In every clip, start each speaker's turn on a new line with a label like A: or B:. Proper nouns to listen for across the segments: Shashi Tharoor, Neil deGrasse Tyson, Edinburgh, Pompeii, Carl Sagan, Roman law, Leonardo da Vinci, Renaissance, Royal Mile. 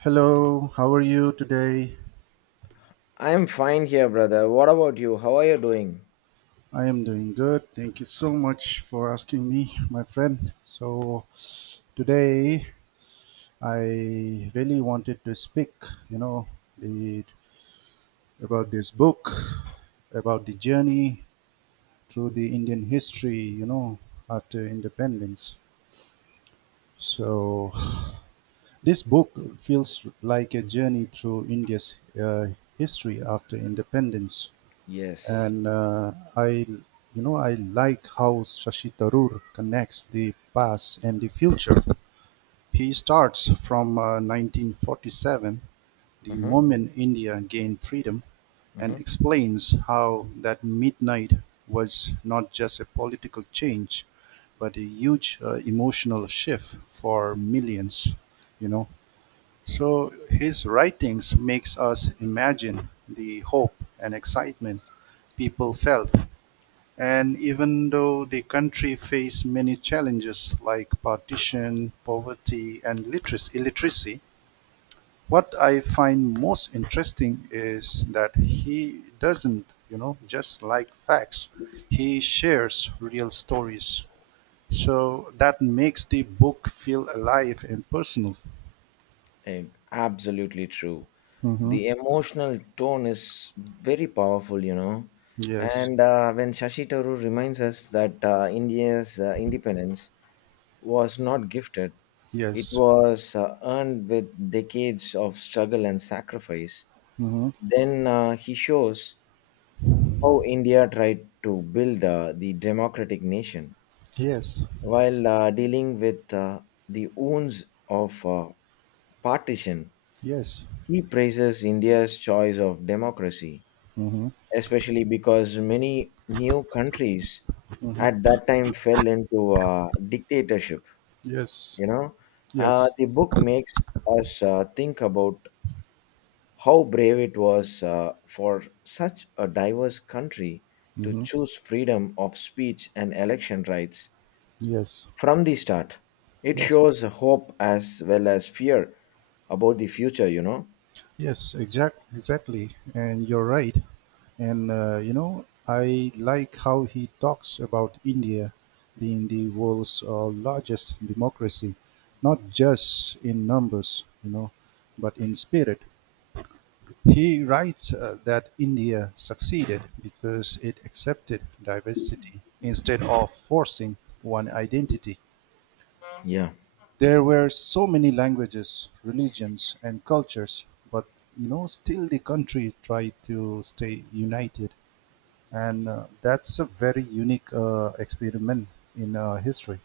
A: Hello, how are you today?
B: I'm fine here, brother. What about you? How are you doing?
A: I am doing good. Thank you so much for asking me, my friend. So, today I really wanted to speak, you know, the, about this book, about the journey through the Indian history, after independence. So, this book feels like a journey through India's history after independence,
B: Yes.
A: and I like how Shashi Tharoor connects the past and the future. He starts from 1947, the
B: Mm-hmm.
A: moment India gained freedom, and explains how that midnight was not just a political change, but a huge emotional shift for millions. You know, so his writings makes us imagine the hope and excitement people felt, and even though the country faced many challenges like partition, poverty, and literacy, illiteracy, what I find most interesting is that he doesn't just like facts. He shares real stories. So that makes the book feel alive and personal.
B: Mm-hmm. Absolutely true.
A: Hmm.
B: The emotional tone is very powerful, you know.
A: Yes.
B: And when Shashi Tharoor reminds us that India's independence was not gifted, it
A: Yes.
B: was earned with decades of struggle and sacrifice,
A: Hmm.
B: then he shows how India tried to build the democratic nation,
A: Yes.
B: while dealing with the wounds of partition.
A: Yes.
B: He praises India's choice of democracy,
A: Hmm.
B: especially because many new countries at
A: Hmm.
B: that time fell into dictatorship.
A: Yes.
B: You know,
A: Yes.
B: the book makes us think about how brave it was for such a diverse country to
A: Hmm.
B: choose freedom of speech and election rights
A: Yes.
B: from the start. It
A: Yes,
B: shows hope as well as fear about the future, you know?
A: yes, exactly, and you're right. And I like how he talks about India being the world's largest democracy, not just in numbers but in spirit. He writes that India succeeded because it accepted diversity instead of forcing one identity.
B: Yeah,
A: There were so many languages, religions, and cultures, but still the country tried to stay united, and that's a very unique experiment in history.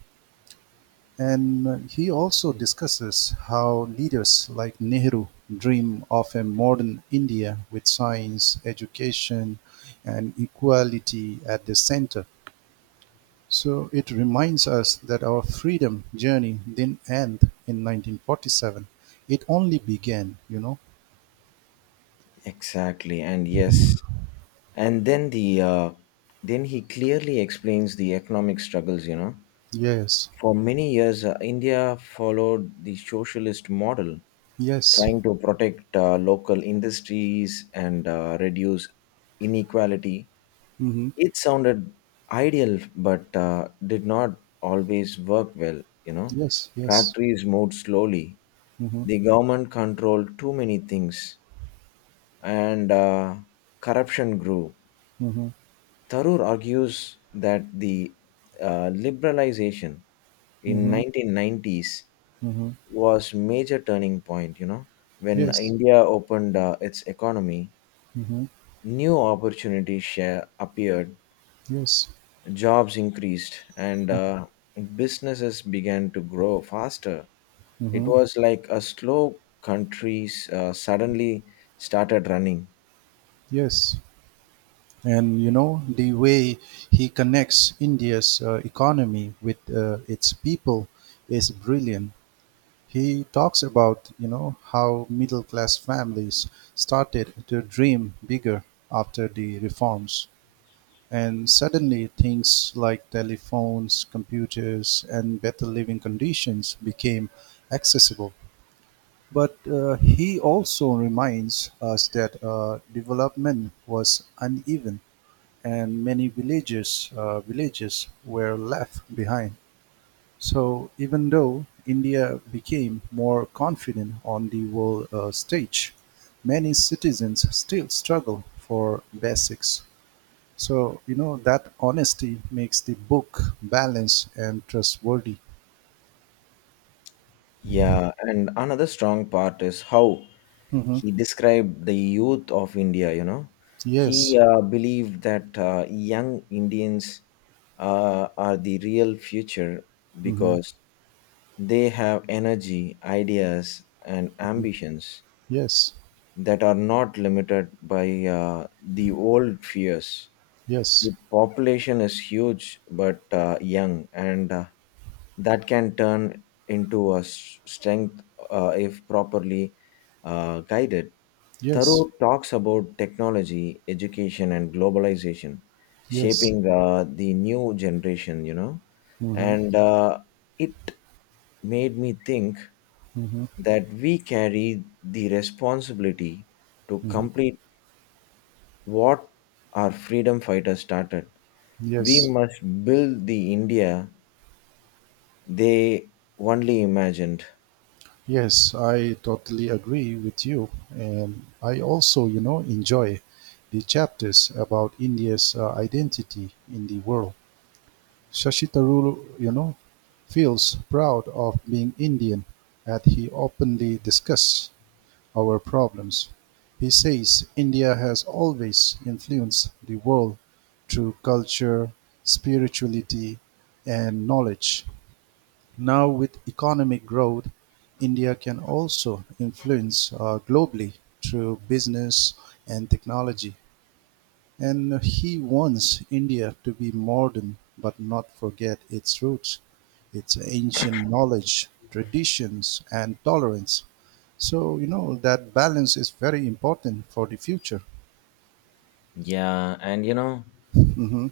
A: And he also discusses how leaders like Nehru dream of a modern India with science, education, and equality at the center. So it reminds us that our freedom journey didn't end in 1947. It only began, you know?
B: exactly. And yes, and then then he clearly explains the economic struggles, you know?
A: Yes.
B: For many years, India followed the socialist model,
A: Yes.
B: trying to protect local industries and reduce inequality.
A: Mm-hmm.
B: It sounded ideal, but did not always work well. You know,
A: Yes. Yes.
B: factories moved slowly.
A: Mm-hmm.
B: The government controlled too many things, and corruption grew.
A: Mm-hmm.
B: Tharoor argues that the liberalization in
A: Mm-hmm.
B: 1990s
A: Mm-hmm.
B: was major turning point. You know, when
A: Yes.
B: India opened its economy,
A: Mm-hmm.
B: new opportunities share appeared,
A: Yes.
B: jobs increased, and businesses began to grow faster. It
A: Mm-hmm.
B: was like a slow countries suddenly started running.
A: Yes. And you know the way he connects India's economy with its people is brilliant. He talks about how middle class families started to dream bigger after the reforms. And suddenly things like telephones, computers, and better living conditions became accessible. But he also reminds us that development was uneven, and many villages were left behind. So even though India became more confident on the world stage, many citizens still struggle for basics. So that honesty makes the book balanced and trustworthy.
B: Yeah, and another strong part is how
A: Mm-hmm.
B: he described the youth of India, you know.
A: Yes.
B: He believed that young Indians are the real future,
A: Mm-hmm.
B: because they have energy, ideas, and
A: Hmm.
B: ambitions
A: Yes.
B: that are not limited by the old fears.
A: Yes.
B: The population is huge but young, and that can turn into a strength if properly guided.
A: Yes.
B: Thoreau talks about technology, education, and globalization
A: Yes.
B: shaping the new generation, you know,
A: Mm-hmm.
B: and it made me think
A: Mm-hmm.
B: that we carry the responsibility to
A: Mm-hmm.
B: complete what our freedom fighters started. We
A: Yes.
B: must build the India they only imagined.
A: Yes, I totally agree with you. And I also enjoy the chapters about India's identity in the world. Shashi Tharoor feels proud of being Indian, and he openly discusses our problems. He says India has always influenced the world through culture, spirituality, and knowledge. Now with economic growth, India can also influence globally through business and technology. And he wants India to be modern but not forget its roots, its ancient knowledge, traditions, and tolerance. So, that balance is very important for the future.
B: Yeah, and you know,
A: Hmm.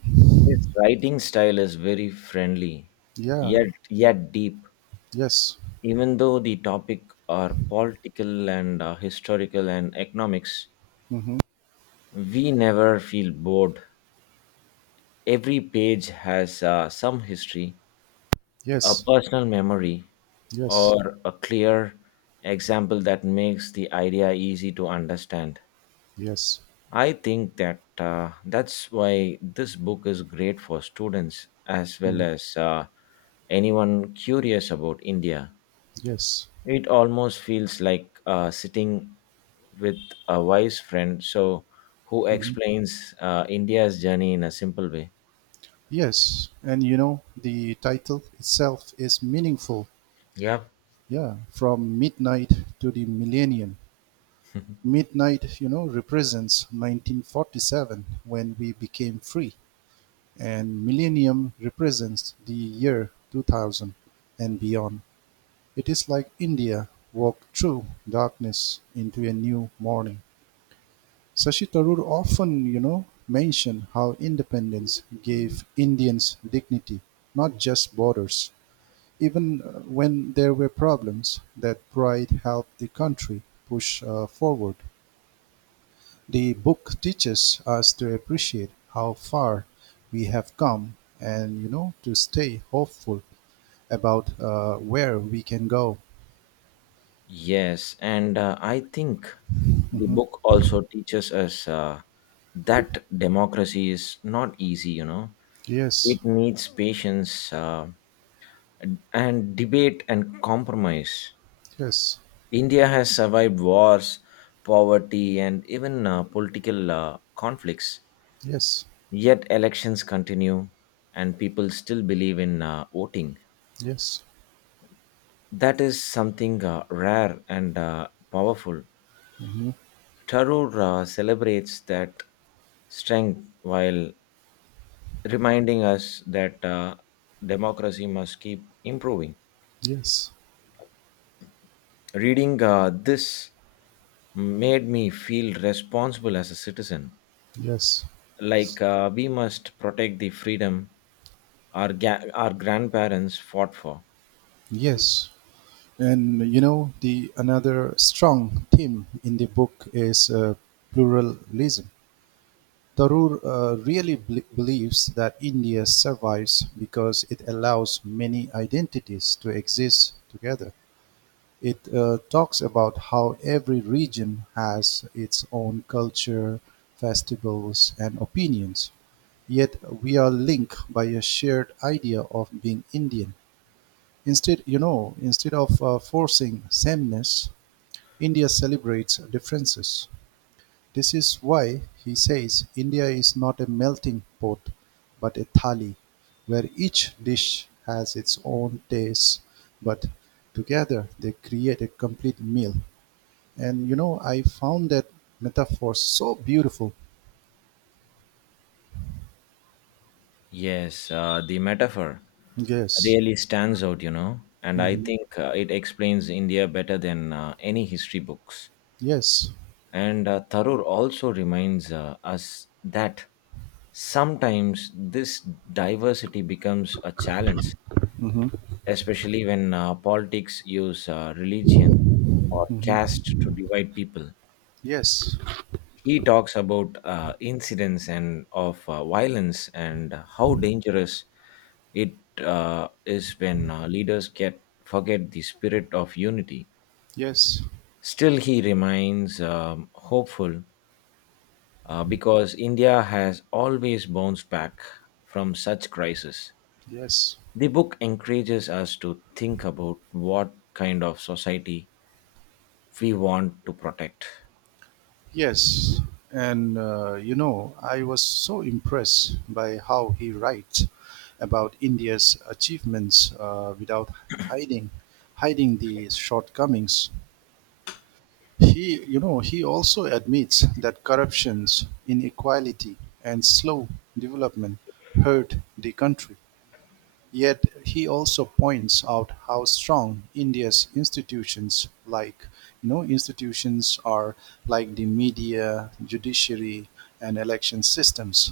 B: his writing style is very friendly,
A: Yeah,
B: yet deep.
A: yes.
B: Even though the topic are political and historical and economics,
A: Hmm.
B: we never feel bored. Every page has some history, a
A: Yes,
B: personal memory,
A: yes,
B: or a clear example that makes the idea easy to understand.
A: yes,
B: I think that that's why this book is great for students as well
A: mm,
B: as anyone curious about India.
A: yes.
B: It almost feels like sitting with a wise friend so who
A: Mm-hmm.
B: explains India's journey in a simple way.
A: Yes, and the title itself is meaningful.
B: Yep.
A: Yeah, from midnight to the millennium. Midnight represents 1947 when we became free, and millennium represents the year 2000 and beyond. It is like India walked through darkness into a new morning. Sashi Tharoor often mentioned how independence gave Indians dignity, not just borders. Even when there were problems, that pride helped the country push forward. The book teaches us to appreciate how far we have come and to stay hopeful about where we can go.
B: Yes, and I think the book also teaches us that democracy is not easy, you know.
A: Yes,
B: It needs patience and debate and compromise.
A: yes,
B: India has survived wars, poverty, and even political conflicts.
A: yes,
B: Yet elections continue, and people still believe in voting.
A: yes,
B: That is something rare and powerful.
A: mhm,
B: Tarura celebrates that strength while reminding us that democracy must keep improving.
A: yes,
B: Reading this made me feel responsible as a citizen.
A: yes,
B: Like we must protect the freedom our grandparents fought for.
A: yes. And the another strong theme in the book is pluralism. Tharoor really believes that India survives because it allows many identities to exist together. It talks about how every region has its own culture, festivals, and opinions. Yet we are linked by a shared idea of being Indian. Instead of forcing sameness, India celebrates differences. This is why, he says, India is not a melting pot, but a thali, where each dish has its own taste, but together they create a complete meal. And I found that metaphor so beautiful.
B: Yes, the metaphor
A: Yes.
B: really stands out, you know, and I
A: Hmm.
B: think it explains India better than any history books.
A: Yes.
B: And Tharoor also reminds us that sometimes this diversity becomes a challenge,
A: Hmm.
B: especially when politics use religion or
A: Hmm.
B: caste to divide people.
A: Yes.
B: He talks about incidents and of violence and how dangerous it is when leaders get forget the spirit of unity.
A: Yes.
B: Still, he remains hopeful because India has always bounced back from such crises.
A: Yes.
B: The book encourages us to think about what kind of society we want to protect.
A: Yes, and I was so impressed by how he writes about India's achievements without hiding hiding the shortcomings. He also admits that corruptions, inequality, and slow development hurt the country. Yet he also points out how strong India's institutions are, like the media, judiciary, and election systems.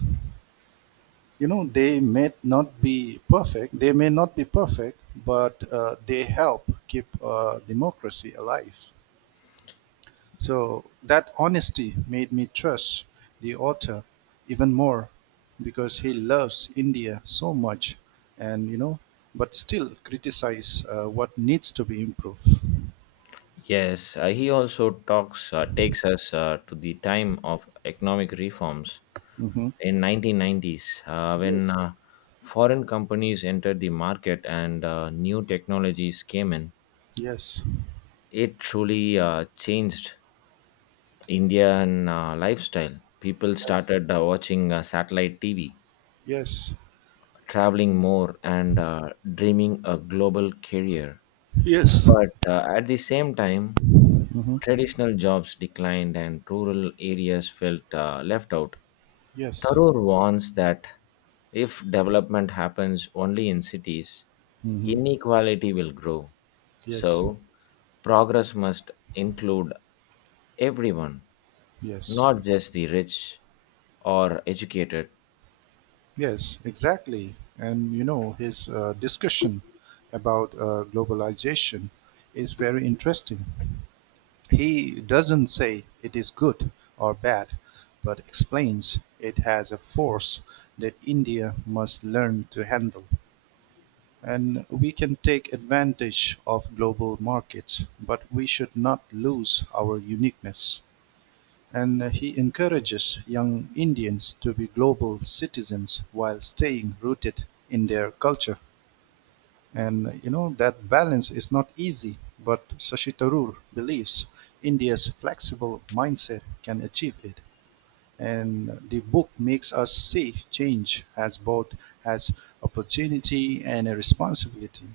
A: They may not be perfect. They may not be perfect, but they help keep democracy alive. So that honesty made me trust the author even more because he loves India so much, and but still criticize what needs to be improved.
B: Yes, he also talks takes us to the time of economic reforms
A: Hmm.
B: in 1990s when
A: Yes,
B: foreign companies entered the market and new technologies came in.
A: yes,
B: It truly changed Indian lifestyle. People
A: yes,
B: started watching satellite TV,
A: yes,
B: traveling more, and dreaming a global career.
A: yes.
B: But at the same time,
A: Hmm.
B: traditional jobs declined and rural areas felt left out.
A: Yes.
B: Tharoor warns that if development happens only in cities,
A: Hmm.
B: inequality will grow.
A: Yes,
B: So, progress must include everyone,
A: yes,
B: not just the rich or educated.
A: yes, exactly. And his discussion about globalization is very interesting. He doesn't say it is good or bad, but explains it has a force that India must learn to handle. And we can take advantage of global markets, but we should not lose our uniqueness. And he encourages young Indians to be global citizens while staying rooted in their culture. And that balance is not easy, but Sashi Tharoor believes India's flexible mindset can achieve it. And the book makes us see change as both as opportunity and a responsibility.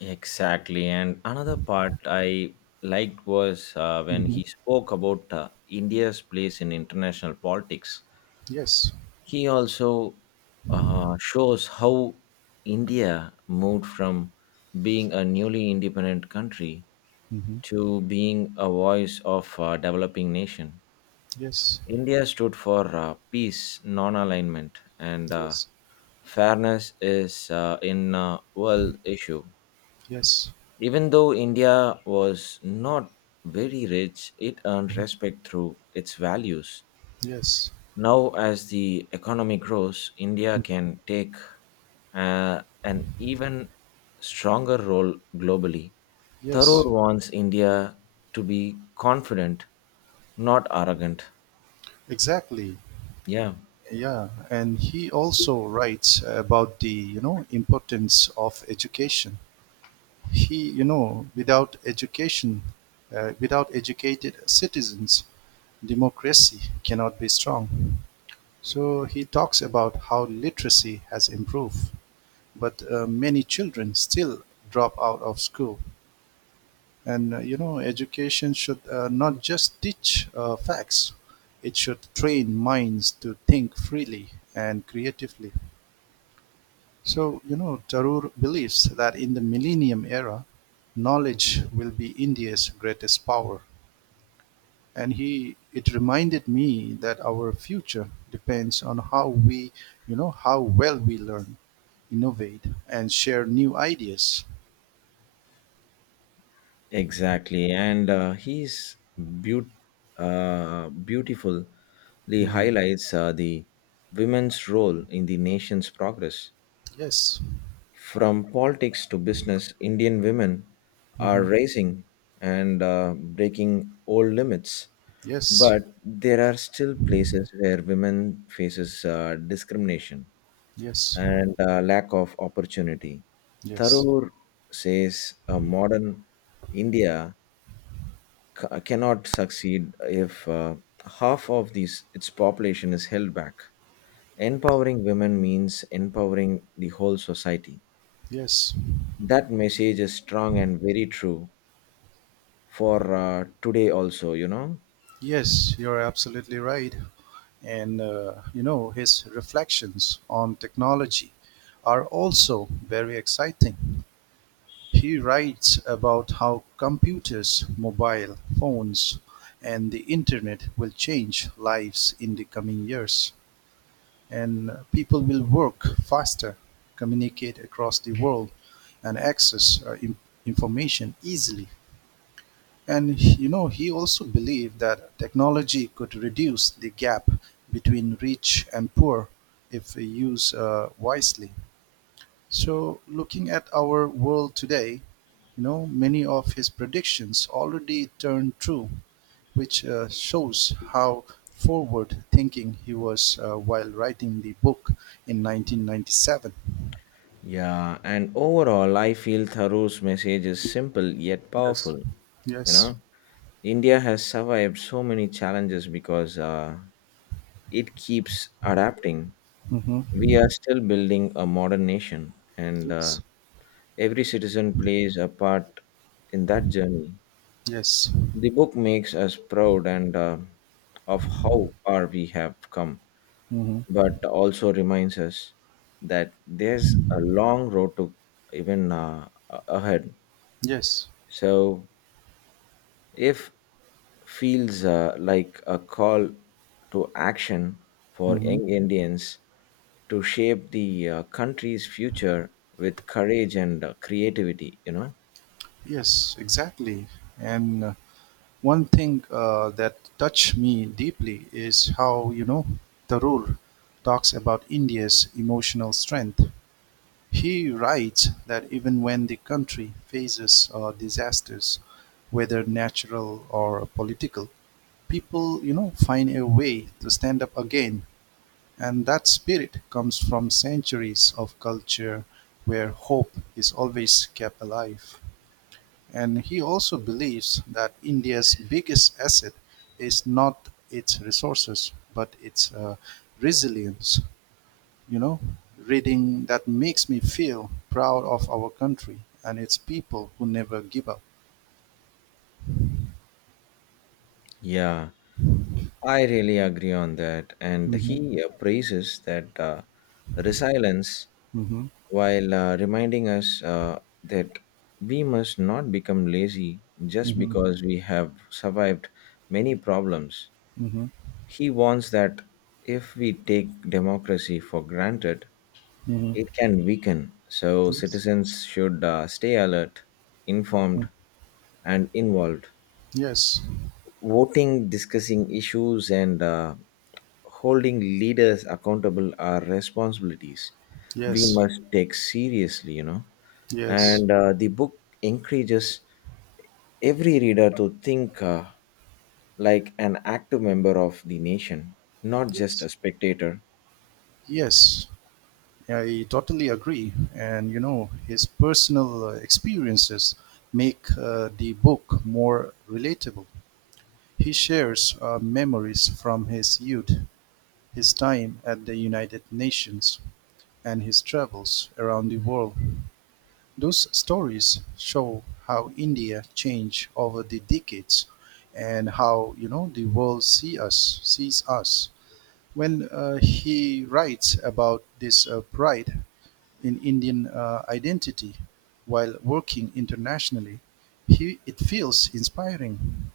B: Exactly. And another part I liked was when
A: Hmm.
B: he spoke about India's place in international politics.
A: Yes.
B: He also shows how India moved from being a newly independent country
A: Hmm.
B: to being a voice of a developing nation.
A: Yes,
B: India stood for peace, non alignment, and
A: yes,
B: fairness is in a world issue.
A: yes,
B: Even though India was not very rich, it earned respect through its values.
A: yes,
B: Now, as the economy grows, India can take an even stronger role globally.
A: yes.
B: Tharoor wants India to be confident, not arrogant.
A: Exactly.
B: Yeah,
A: Yeah, and he also writes about the importance of education. Without education, without educated citizens, democracy cannot be strong. So he talks about how literacy has improved, but many children still drop out of school. And education should not just teach facts; it should train minds to think freely and creatively. So, Tarur believes that in the millennium era, knowledge will be India's greatest power. And he it reminded me that our future depends on how well we learn, innovate, and share new ideas.
B: exactly. And he's beaut- beautifully
A: Mm.
B: highlights the women's role in the nation's progress.
A: Yes.
B: From politics to business, Indian women are
A: Hmm.
B: raising and breaking old limits.
A: Yes.
B: But there are still places where women faces discrimination
A: Yes.
B: and lack of opportunity.
A: Yes.
B: Tharoor says modern India cannot succeed if half of these its population is held back. Empowering women means empowering the whole society.
A: Yes.
B: That message is strong and very true for today also, you know.
A: Yes. You're absolutely right. And his reflections on technology are also very exciting. He writes about how computers, mobile phones, and the internet will change lives in the coming years. And people will work faster, communicate across the world, and access information easily. And he also believed that technology could reduce the gap between rich and poor if we use wisely. So, looking at our world today many of his predictions already turned true, which shows how forward thinking he was while writing the book in 1997.
B: Yeah, and overall I feel Tharo's message is simple yet
A: Yes.
B: powerful, you know.
A: Yes.
B: India has survived so many challenges because it keeps adapting.
A: Mm-hmm.
B: We are still building a modern nation, and
A: Yes.
B: every citizen plays a part in that journey.
A: Yes.
B: The book makes us proud and of how far we have come,
A: Mm-hmm.
B: but also reminds us that there's a long road to even ahead.
A: Yes.
B: So if feels like a call to action for
A: Mm-hmm.
B: young Indians to shape the country's future with courage and creativity, you know?
A: Yes, exactly. And one thing that touched me deeply is how Tharoor talks about India's emotional strength. He writes that even when the country faces disasters, whether natural or political, people find a way to stand up again. And that spirit comes from centuries of culture where hope is always kept alive. And he also believes that India's biggest asset is not its resources, but its resilience. You know, reading that makes me feel proud of our country and its people who never give up.
B: Yeah, I really agree on that. And
A: Mm-hmm.
B: he praises that resilience
A: Mm-hmm.
B: while reminding us that we must not become lazy just
A: Mm-hmm.
B: because we have survived many problems.
A: Mm-hmm.
B: He warns that if we take democracy for granted,
A: Mm-hmm.
B: it can weaken. So,
A: Yes.
B: citizens should stay alert, informed,
A: Mm.
B: and involved,
A: Yes.
B: voting, discussing issues, and holding leaders accountable are responsibilities we
A: Yes.
B: must take seriously, you know.
A: Yes.
B: And the book encourages every reader to think like an active member of the nation, not just
A: Yes.
B: a spectator.
A: Yes. I totally agree. And his personal experiences make the book more relatable. He shares memories from his youth, his time at the United Nations, and his travels around the world. Those stories show how India changed over the decades, and how the world sees us when he writes about this pride in Indian identity while working internationally, it feels inspiring,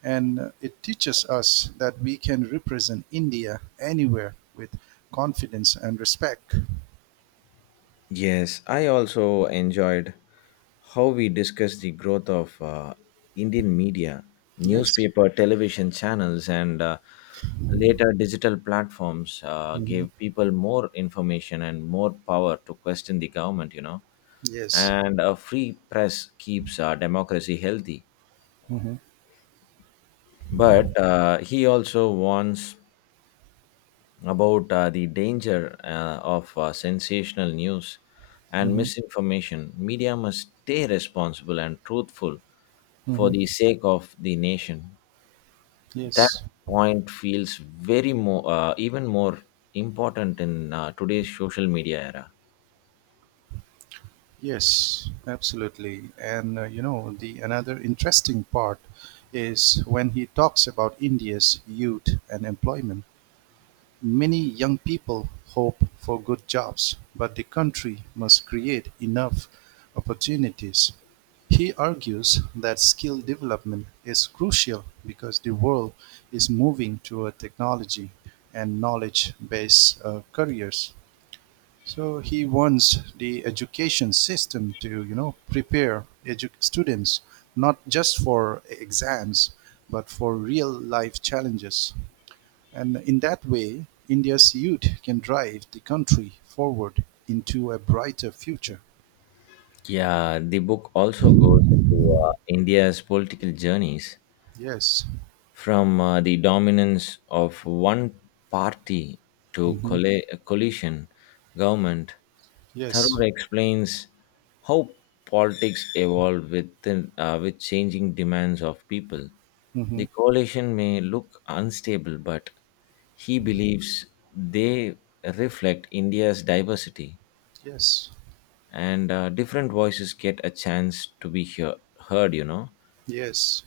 A: and it teaches us that we can represent India anywhere with confidence and respect.
B: Yes, I also enjoyed how we discussed the growth of Indian media,
A: Yes.
B: newspaper, television channels, and later digital platforms
A: Hmm.
B: gave people more information and more power to question the government, you know.
A: Yes.
B: And a free press keeps democracy healthy.
A: Hmm.
B: But he also warns about the danger of sensational news and
A: Hmm.
B: misinformation. Media must stay responsible and truthful for
A: Hmm.
B: the sake of the nation. That
A: Yes.
B: point feels even more important in today's social media era.
A: Yes. Absolutely. And the another interesting part is when he talks about India's youth and employment. Many young people hope for good jobs, but the country must create enough opportunities. He argues that skill development is crucial because the world is moving toward technology and knowledge based careers. So he wants the education system to prepare students not just for exams, but for real life challenges. And in that way, India's youth can drive the country forward into a brighter future.
B: Yeah, the book also goes into India's political journeys
A: Yes.
B: from the dominance of one party to
A: Hmm.
B: coalition government. Thoreau
A: Yes.
B: explains how politics evolve within, with changing demands of people.
A: Hmm.
B: The coalition may look unstable, but he believes they reflect India's diversity,
A: Yes.
B: and different voices get a chance to be heard, you know.
A: Yes.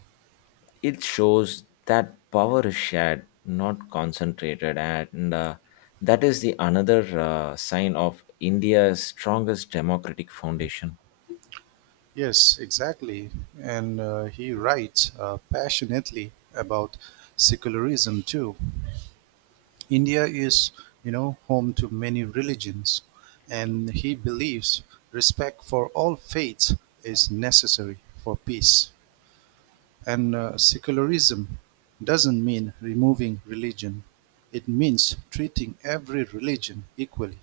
B: It shows that power is shared, not concentrated, and that is the another sign of India's strongest democratic foundation.
A: Yes, exactly. And he writes passionately about secularism too. India is home to many religions, and he believes respect for all faiths is necessary for peace. And secularism doesn't mean removing religion, it means treating every religion equally.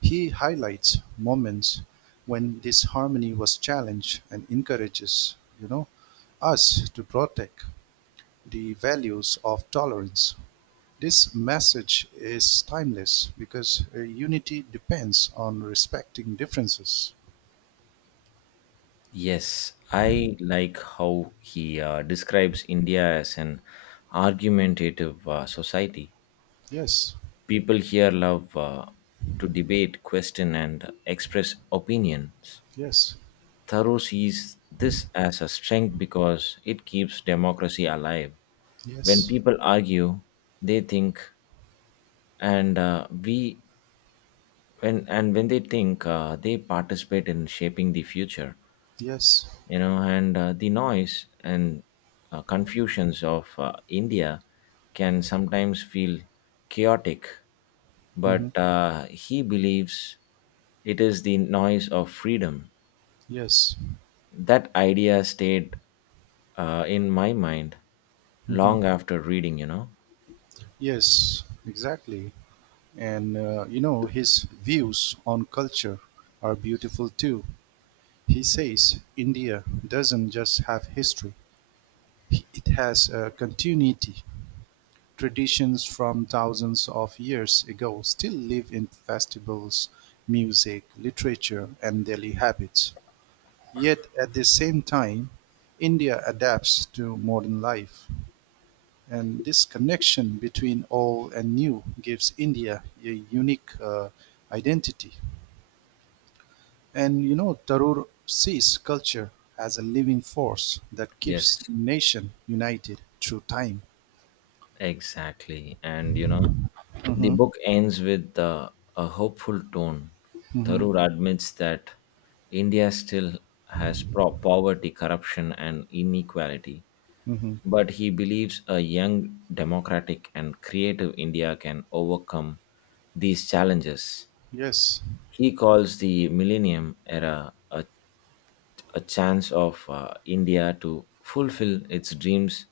A: He highlights moments when this harmony was challenged and encourages, you know, us to protect the values of tolerance. This message is timeless because unity depends on respecting differences.
B: Yes, I like how he describes India as an argumentative society.
A: Yes,
B: People here love to debate, question, and express opinions.
A: yes,
B: Thoreau sees this as a strength because it keeps democracy alive. When
A: yes,
B: people argue, they think, and we when and when they think, they participate in shaping the future.
A: yes,
B: You know, and the noise and confusions of India can sometimes feel chaotic,
A: hmm,
B: but he believes it is the noise of freedom.
A: yes.
B: That idea stayed in my mind
A: Hmm.
B: long after reading, you know.
A: Yes, exactly. And his views on culture are beautiful too. He says India doesn't just have history, it has a continuity. Traditions from thousands of years ago still live in festivals, music, literature, and daily habits. Yet at the same time, India adapts to modern life. And this connection between old and new gives India a unique identity. And Tarur sees culture as a living force that keeps
B: Yes,
A: nation united through time.
B: exactly. And you know, the
A: Hmm.
B: book ends with a hopeful tone.
A: Hmm.
B: Tharoor admits that India still has poverty, corruption, and inequality,
A: Hmm.
B: but he believes a young, democratic, and creative India can overcome these challenges.
A: Yes,
B: He calls the millennium era a chance of India to fulfill its dreams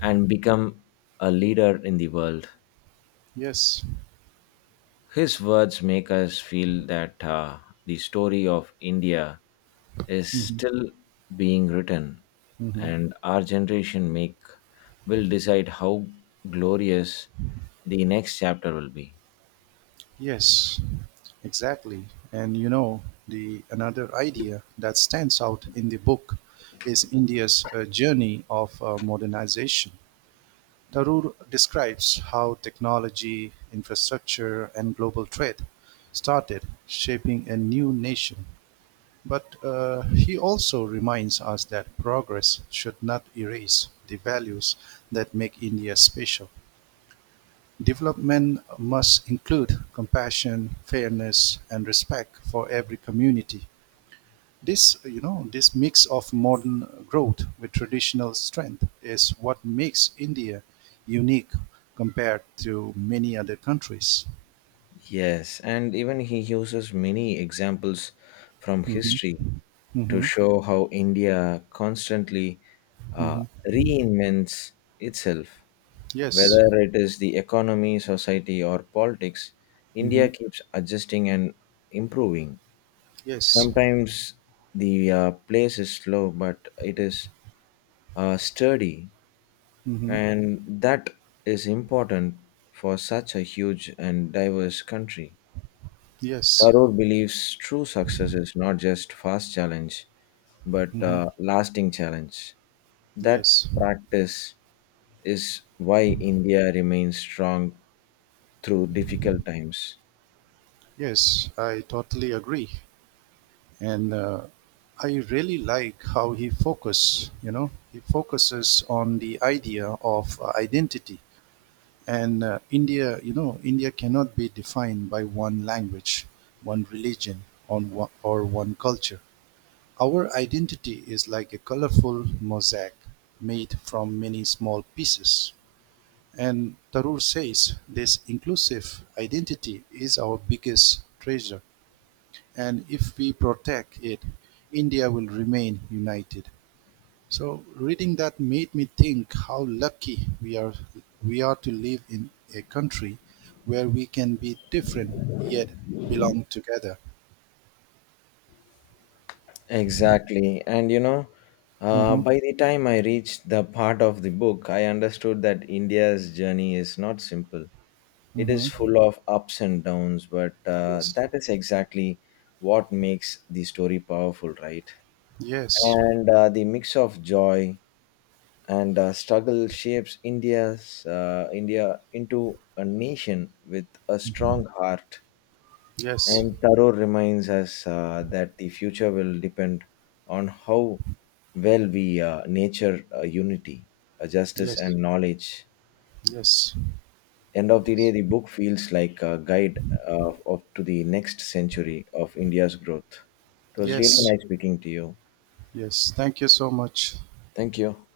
B: and become a leader in the world.
A: yes.
B: His words make us feel that the story of India is
A: Hmm.
B: still being written,
A: Hmm.
B: and our generation make will decide how glorious the next chapter will be.
A: Yes, exactly. And the another idea that stands out in the book is India's journey of modernization. Tarur describes how technology, infrastructure and global trade started shaping a new nation, but he also reminds us that progress should not erase the values that make India special. Development must include compassion, fairness and respect for every community. This mix of modern growth with traditional strength is what makes India unique compared to many other countries.
B: Yes, and even he uses many examples from
A: Hmm.
B: history to
A: Hmm.
B: show how India constantly uh,
A: Hmm.
B: reinvents itself.
A: Yes.
B: Whether it is the economy, society, or politics,
A: Hmm.
B: India keeps adjusting and improving.
A: Yes.
B: Sometimes the place is slow, but it is sturdy,
A: Hmm.
B: and that is important for such a huge and diverse country.
A: Yes.
B: Tharoor believes true success is not just fast challenge, but
A: Hmm.
B: lasting challenge. That
A: Yes.
B: practice is why India remains strong through difficult times.
A: Yes. I totally agree. And I really like how he focuses on the idea of identity, and india you know india cannot be defined by one language, one religion, on one, or one culture. Our identity is like a colorful mosaic made from many small pieces, and Tarur says this inclusive identity is our biggest treasure. And if we protect it, India will remain united. So reading that made me think how lucky we are to live in a country where we can be different, yet belong together.
B: Exactly. And you know,
A: Hmm.
B: by the time I reached the part of the book, I understood that India's journey is not simple. It is
A: Hmm.
B: full of ups and downs, but
A: Yes.
B: that is exactly what makes the story powerful, right?
A: Yes.
B: And the mix of joy, and struggle shapes India into a nation with a strong heart.
A: Yes.
B: And Thoreau reminds us that the future will depend on how well we nature unity, justice,
A: Yes.
B: and knowledge.
A: Yes.
B: End of the day,
A: Yes.
B: the book feels like a guide of to the next century of India's growth. It was really
A: Yes.
B: nice speaking to you.
A: Yes. Thank you so much.
B: Thank you.